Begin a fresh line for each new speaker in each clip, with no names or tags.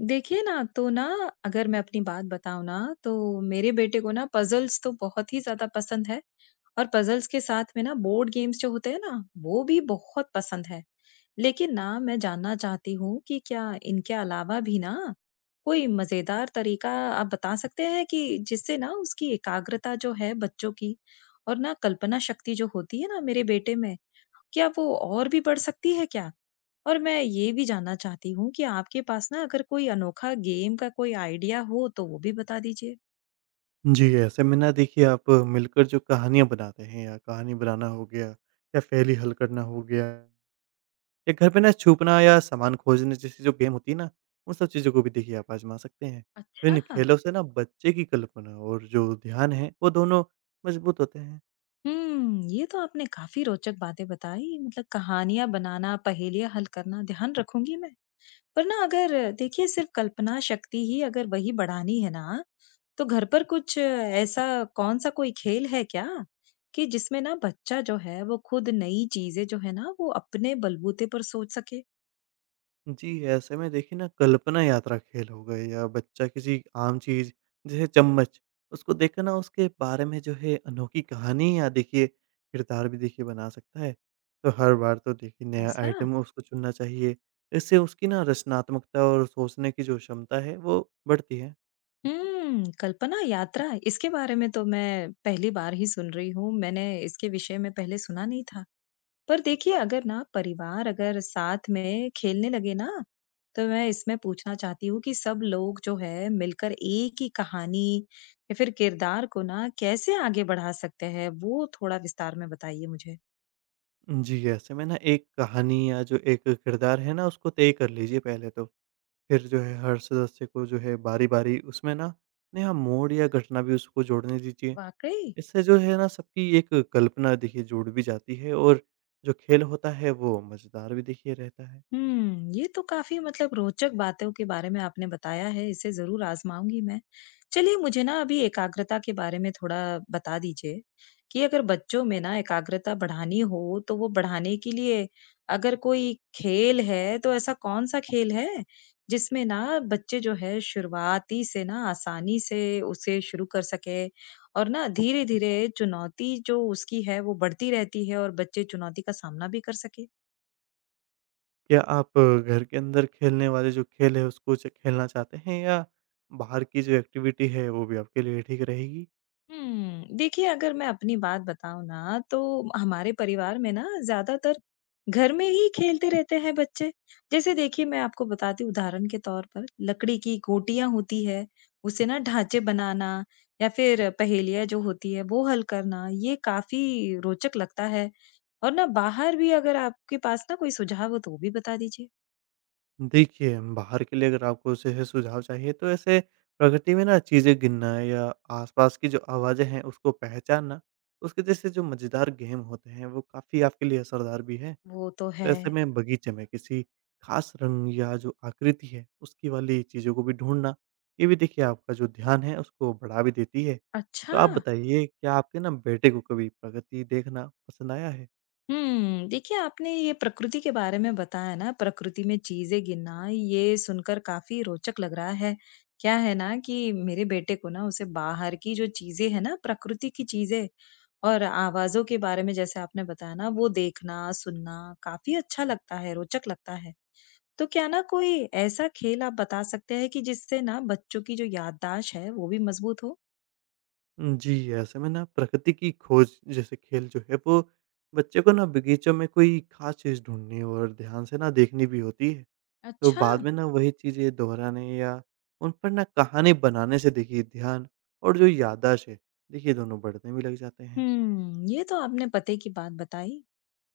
देखिए ना, तो ना अगर मैं अपनी बात बताऊँ ना, तो मेरे बेटे को ना पज़ल्स तो बहुत ही ज़्यादा पसंद है। और पज़ल्स के साथ में ना बोर्ड गेम्स जो होते हैं ना, वो भी बहुत पसंद है। लेकिन ना मैं जानना चाहती हूँ कि क्या इनके अलावा भी ना कोई मज़ेदार तरीका आप बता सकते हैं कि जिससे ना उसकी एकाग्रता जो है बच्चों की और ना कल्पना शक्ति जो होती है ना मेरे बेटे में, क्या वो और भी बढ़ सकती है क्या? और मैं ये भी जानना चाहती हूँ कि आपके पास ना अगर कोई अनोखा गेम का कोई आइडिया हो तो वो भी बता दीजिए।
जी, ऐसे में ना देखिए आप मिलकर जो कहानियाँ बनाते हैं या कहानी बनाना हो गया या पहेली हल करना हो गया या घर पे ना छुपना या सामान खोजने जैसी जो गेम होती है ना, उन सब चीज़ों को भी देखिए आप आज़मा सकते हैं। तो इन
अच्छा।
खेलों से ना बच्चे की कल्पना और जो ध्यान है वो दोनों मजबूत होते हैं।
ये तो आपने काफी रोचक बातें बताई, मतलब कहानियां बनाना, पहेलियां हल करना, ध्यान रखूंगी मैं। पर ना अगर देखिए सिर्फ कल्पना शक्ति ही अगर वही बढ़ानी है ना, तो घर पर कुछ ऐसा कौन सा कोई खेल है क्या कि जिसमें ना बच्चा जो है वो खुद नई चीजें जो है ना वो अपने बलबूते पर सोच सके।
जी, ऐसे में देखिए ना कल्पना यात्रा खेल हो गए या बच्चा किसी आम चीज़ जैसे चम्मच, उसको देखकर ना उसके बारे में जो है अनोखी कहानी या देखिए किरदार भी देखिए बना सकता है। तो हर बार तो देखिए नया
ऐसा।
आइटम उसको चुनना चाहिए। इससे उसकी ना रचनात्मकता और सोचने की जो क्षमता है वो बढ़ती है।
कल्पना यात्रा इसके बारे में तो मैं पहली बार ही सुन रही हूँ। मैंने इसके विषय में पहले सुना नहीं था। पर देखिए अगर ना परिवार अगर साथ में खेलने लगे ना, तो मैं इसमें पूछना चाहती हूँ कि सब लोग जो है मिलकर एक ही कहानी या फिर किरदार को ना कैसे आगे बढ़ा सकते हैं? वो थोड़ा विस्तार में बताइए मुझे।
जी, ऐसे में ना एक कहानी या जो एक किरदार है ना उसको तय कर लीजिए पहले तो। फिर जो है हर सदस्य को जो है बारी-बारी उसमें ना नया मोड़ या घटना भी उसको जोड़ने दीजिए।
वाक़ई?
इससे जो है ना सबकी एक कल्पना देखिए जुड़ भी जाती है और जो खेल होता है वो मज़ेदार भी देखिए रहता है।
ये तो काफ़ी मतलब रोचक बातों के बारे में आपने बताया है, इसे ज़रूर आज़माऊँगी मैं। चलिए मुझे ना अभी एकाग्रता के बारे में थोड़ा बता दीजिए, कि अगर बच्चों में ना एकाग्रता बढ़ानी हो, तो वो बढ़ाने के लिए अगर कोई खेल है, तो ऐसा कौन-सा खेल है, जिसमें ना बच्चे जो है शुरुआती से ना आसानी से उसे शुरू कर सकें और ना धीरे-धीरे चुनौती जो उसकी है, वो बढ़ती रहती है और बच्चे चुनौती का सामना भी कर सकें?
क्या आप घर के अंदर खेलने वाले जो खेल है उसको च खेलना चाहते हैं या बाहर की जो एक्टिविटी है वो भी आपके लिए ठीक रहेगी?
हुँ। देखिए, अगर मैं अपनी बात बताऊँ ना, तो हमारे परिवार में ना ज़्यादातर घर में ही खेलते रहते हैं बच्चे। जैसे देखिए, मैं आपको बताती हूँ उदाहरण के तौर पर लकड़ी की गोटियाँ होती है, उससे ना ढाँचे बनाना या फिर पहेलियाँ जो होती है वो हल करना, ये काफ़ी रोचक लगता है। और ना बाहर भी अगर आपके पास ना कोई सुझाव हो तो वो भी बता दीजिए।
देखिए, बाहर के लिए अगर आपको जो है सुझाव चाहिए तो ऐसे प्रकृति में ना चीज़ें गिनना या आस-पास की जो आवाज़ें हैं उसको पहचानना, उसके जैसे जो मज़ेदार गेम होते हैं वो काफ़ी आपके लिए असरदार भी है।
वो तो
तो
है।
ऐसे में बगीचे में किसी खास रंग या जो आकृति है, उसकी वाली चीज़ों को भी ढूँढना, ये भी देखिए आपका जो ध्यान है उसको बढ़ा भी देती है। तो
अच्छा!
आप बताइए, क्या आपके ना बेटे को कभी प्रकृति देखना पसंद आया है?
देखिए आपने ये प्रकृति के बारे में बताया ना, प्रकृति में चीज़ें गिनना, ये सुनकर काफ़ी रोचक लग रहा है। क्या है ना कि मेरे बेटे को ना उसे बाहर की जो चीज़ें हैं ना, प्रकृति की चीज़ें और आवाज़ों के बारे में जैसे आपने बताया ना, वो देखना, सुनना काफ़ी अच्छा लगता है, रोचक लगता है। तो क्या ना कोई ऐसा खेल आप बता सकते हैं कि जिससे ना बच्चों की जो याददाश्त है, वो भी मज़बूत हो?
जी, ऐसे में ना प्रकृति की खोज जैसे खेल जो है वो बच्चे को ना बगीचों में कोई खास चीज़ ढूँढनी और ध्यान से ना देखनी भी होती है। तो
अच्छा!
बाद में ना वही चीज़ें दोहराने या उन पर ना कहानी बनाने से देखिए ध्यान और जो याददाश्त है, देखिए दोनों बढ़ने भी लग जाते हैं।
ये तो आपने पते की बात बताई।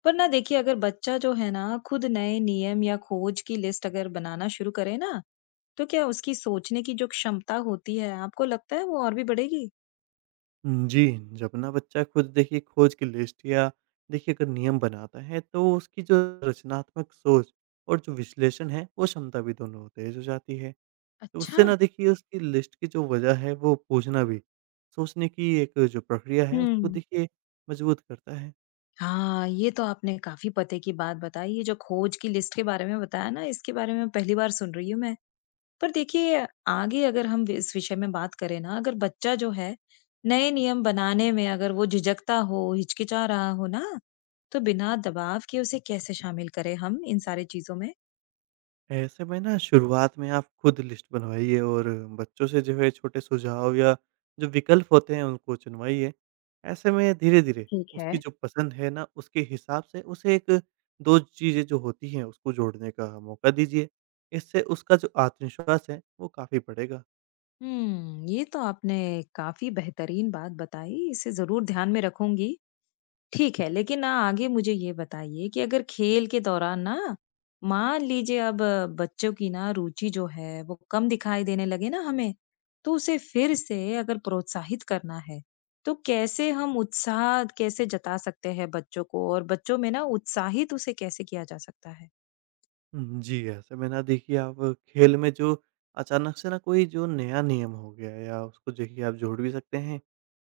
पर ना देखिए अगर बच्चा जो है ना खुद नए नियम या खोज की लिस्ट अगर बनाना शुरू करे ना, तो क्या उसकी सोचने की जो क्षमता होती है आपको लगता है वो और भी बढ़ेगी?
हुँ, जी, जब ना बच्चा खुद देखिए खोज की लिस्ट या देखिए अगर नियम बनाता है, तो उसकी जो रचनात्मक सोच और जो विश्लेषण है, वो क्षमता भी दोनों तेज़ हो जाती है। तो
अच्छा।
उससे ना देखिए उसकी लिस्ट की जो वजह है, वो पूछना भी, सोचने की एक जो प्रक्रिया है, उसको
हम्म।
देखिए मजबूत करता है।
हाँ, ये तो आपने काफी पते की बात बताई, ये जो खोज की लिस्ट के बारे में बताया ना, इसके बारे में पहली बार सुन रही हूँ मैं। पर देखिए आगे अगर हम इस विषय में बात करें ना, अगर बच्चा जो है नए नियम बनाने में अगर वो झिझकता हो, हिचकिचा रहा हो ना, तो बिना दबाव के उसे कैसे शामिल करें हम इन सारी चीजों में?
ऐसे में ना शुरुआत में आप खुद लिस्ट बनवाइए और बच्चों से जो है छोटे सुझाव या जो विकल्प होते हैं उनको चुनवाइए। ऐसे में धीरे-धीरे
ठीक है।
उसकी जो पसंद है ना उसके हिसाब से उसे 1-2 चीज़ें जो होती हैं उसको जोड़ने का मौका दीजिए। इससे उसका जो आत्मविश्वास है वो काफ़ी बढ़ेगा।
ये तो आपने काफी बेहतरीन बात बताई, इसे जरूर ध्यान में रखूंगी। ठीक है, लेकिन ना आगे मुझे ये बताइए कि अगर खेल के दौरान ना मान लीजिए अब बच्चों की ना रुचि जो है वो कम दिखाई देने लगे ना हमें, तो उसे फिर से अगर प्रोत्साहित करना है, तो कैसे हम उत्साह कैसे जता सकते हैं बच्चों को, और बच्चों में ना उत्साहित उसे कैसे किया जा सकता है?
हुँ, जी, ऐसे में ना देखिए आप खेल में जो अचानक से ना कोई जो नया नियम हो गया है, या उसको देखिए आप जोड़ भी सकते हैं।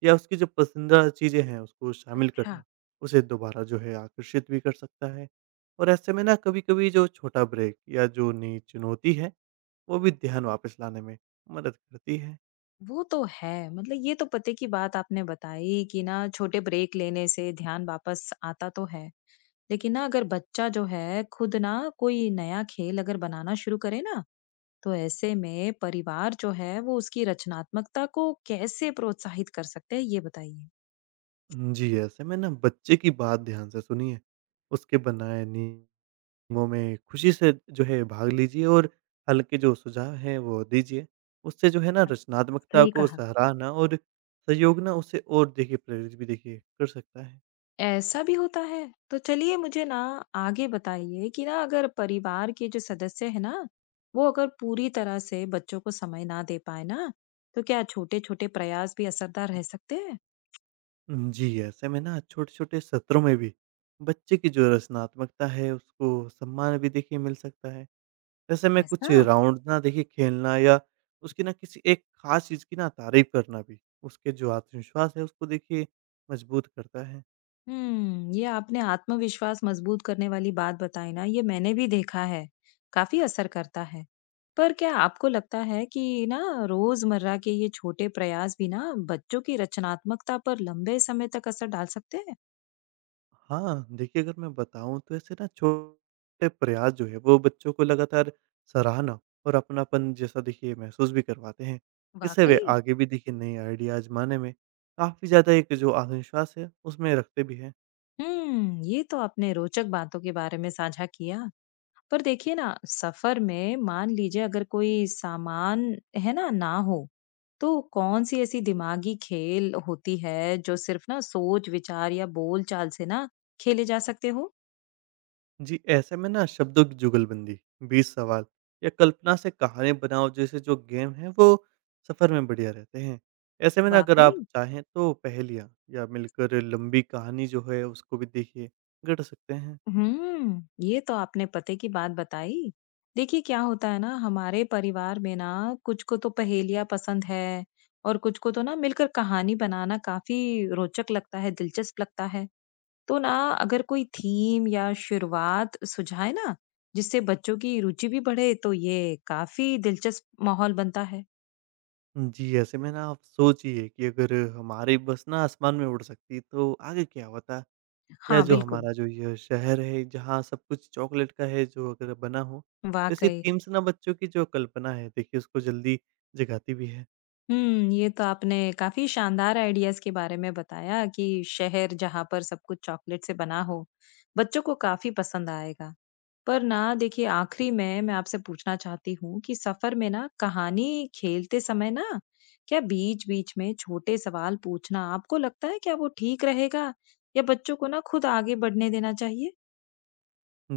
या उसकी जो पसंदीदा चीज़ें हैं, उसको शामिल
अच्छा।
करना, उसे दोबारा जो है आकर्षित भी कर सकता है। और ऐसे में ना कभी-कभी जो छोटा ब्रेक या जो नई चुनौती है, वो भी ध्यान वापस लाने में मदद करती है।
वो तो है। मतलब ये तो पते की बात आपने बताई कि ना छोटे ब्रेक लेने से ध्यान वापस आता तो है। लेकिन ना अगर बच्चा जो है खुद ना कोई नया खेल अगर बनाना शुरू करे ना, तो ऐसे में परिवार जो है वो उसकी रचनात्मकता को कैसे प्रोत्साहित कर सकते हैं, ये बताइए?
जी, ऐसे में ना बच्चे की बात ध्यान से सुनिए, उसके बनाए नियमों में खुशी से जो है भाग लीजिए और हल्के जो सुझाव हैं वो दीजिए। उससे जो है ना
अ,
रचनात्मकता
सही
को
कहा।
सराहना और सहयोग ना उसे और देखिए प्रेरित भी देखिए कर सकता है।
ऐसा भी होता है? तो चलिए मुझे ना आगे बताइए कि ना अगर परिवार के जो सदस्य है ना, वो अगर पूरी तरह से बच्चों को समय ना दे पाए ना, तो क्या छोटे-छोटे प्रयास भी असरदार रह सकते हैं?
जी, ऐसे में ना छोटे-छोटे सत्रों में भी बच्चे की जो रचनात्मकता है उसको सम्मान भी देखिए मिल सकता है। ऐसे में
ऐसा?
कुछ राउंड ना देखिए खेलना या उसकी ना किसी एक ख़ास चीज़ की ना तारीफ़ करना भी उसके जो आत्मविश्वास है उसको देखिए मजबूत करता है।
ये आपने आत्मविश्वास मजबूत करने वाली बात बताई ना, ये मैंने भी देखा है। काफी असर करता है। पर क्या आपको लगता है कि ना रोजमर्रा के ये छोटे प्रयास भी ना बच्चों की रचनात्मकता पर लंबे समय तक असर डाल सकते हैं?
हाँ, देखिए अगर मैं बताऊँ तो ऐसे ना छोटे प्रयास जो है वो बच्चों को लगातार सराहना और अपनापन जैसा देखिए महसूस भी करवाते हैं। इससे वे
वाकई?
आगे भी देखिए नए आइडिया आज़माने में काफ़ी ज़्यादा एक जो आत्मविश्वास है उसमें रखते भी हैं।
ये तो आपने रोचक बातों के बारे में साझा किया। पर देखिए ना सफर में मान लीजिए अगर कोई सामान है ना ना हो, तो कौन सी ऐसी दिमागी खेल होती है जो सिर्फ ना सोच विचार या बोल चाल से ना खेले जा सकते हो?
जी, ऐसे में ना शब्दों की जुगलबंदी, 20 सवाल या कल्पना से कहानी बनाओ जैसे जो गेम हैं वो सफ़र में बढ़िया रहते हैं। ऐसे में ना अगर
वाकई।
आप चाहें तो पहेलियाँ या मिलकर लंबी कहानी जो है उसको भी देखिए गढ़ सकते हैं।
ये तो आपने पते की बात बताई। देखिए क्या होता है ना, हमारे परिवार में ना कुछ को तो पहेलियां पसंद है और कुछ को तो ना मिलकर कहानी बनाना काफी रोचक लगता है, दिलचस्प लगता है। तो ना अगर कोई थीम या शुरुआत सुझाए ना जिससे बच्चों की रुचि भी बढ़े, तो ये काफी दिलचस्प माहौल बनता है।
जी, ऐसे में ना आप सोचिए, कि अगर हमारी बस ना आसमान में उड़ सकती तो आगे क्या होता? या
हाँ,
जो
बिल्कुल।
हमारा जो ये शहर है जहाँ सब कुछ चॉकलेट का है जो अगर बना हो, तो ऐसी
वाकई।
थीम से ना बच्चों की जो कल्पना है देखिए उसको जल्दी जगाती भी है।
ये तो आपने काफ़ी शानदार आइडियाज़ के बारे में बताया कि शहर जहाँ पर सब कुछ चॉकलेट से बना हो, बच्चों को काफ़ी पसंद आएगा। पर ना देखिए आखिरी में मैं आपसे पूछना चाहती हूँ कि सफ़र में ना कहानी खेलते समय ना क्या बीच-बीच में छोटे सवाल पूछना आपको लगता है क्या वो ठीक रहेगा? या बच्चों को ना खुद आगे बढ़ने देना चाहिए?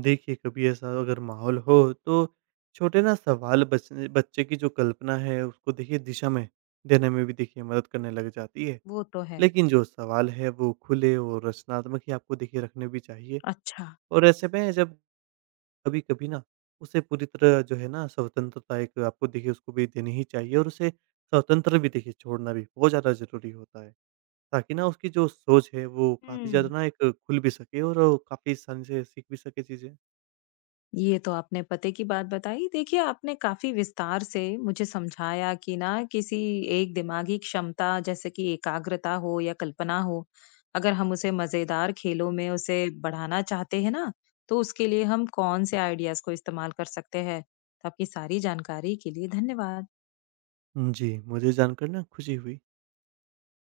देखिए कभी ऐसा अगर माहौल हो तो छोटे ना सवाल बच बच्चे की जो कल्पना है उसको देखिए दिशा में देने में भी देखिए मदद करने लग जाती है।
वो तो है।
लेकिन जो सवाल है वो खुले और रचनात्मक ही आपको देखिए रखने भी चाहिए।
अच्छा।
और ऐसे में जब कभी-कभी ना उसे पूरी तरह जो है ना स्वतंत्रता एक आपको देखिए उसको भी देनी ही चाहिए और उसे स्वतंत्र भी देखिए छोड़ना भी बहुत ज़्यादा ज़रूरी होता है। ताकि ना उसकी जो सोच है वो काफ़ी ज़्यादा
हुँ।
ना एक खुल भी सके और काफ़ी आसानी से सीख भी सके चीज़ें।
ये तो आपने पते की बात बताई। देखिए, आपने काफ़ी विस्तार से मुझे समझाया कि ना किसी एक दिमागी क्षमता जैसे कि एकाग्रता हो या कल्पना हो, अगर हम उसे मज़ेदार खेलों में उसे बढ़ाना चाहते हैं ना, तो उसके लिए हम कौन से आइडियाज़ को इस्तेमाल कर सकते हैं। तो आपकी सारी जानकारी के लिए धन्यवाद।
जी, मुझे जानकर ना खुशी हुई।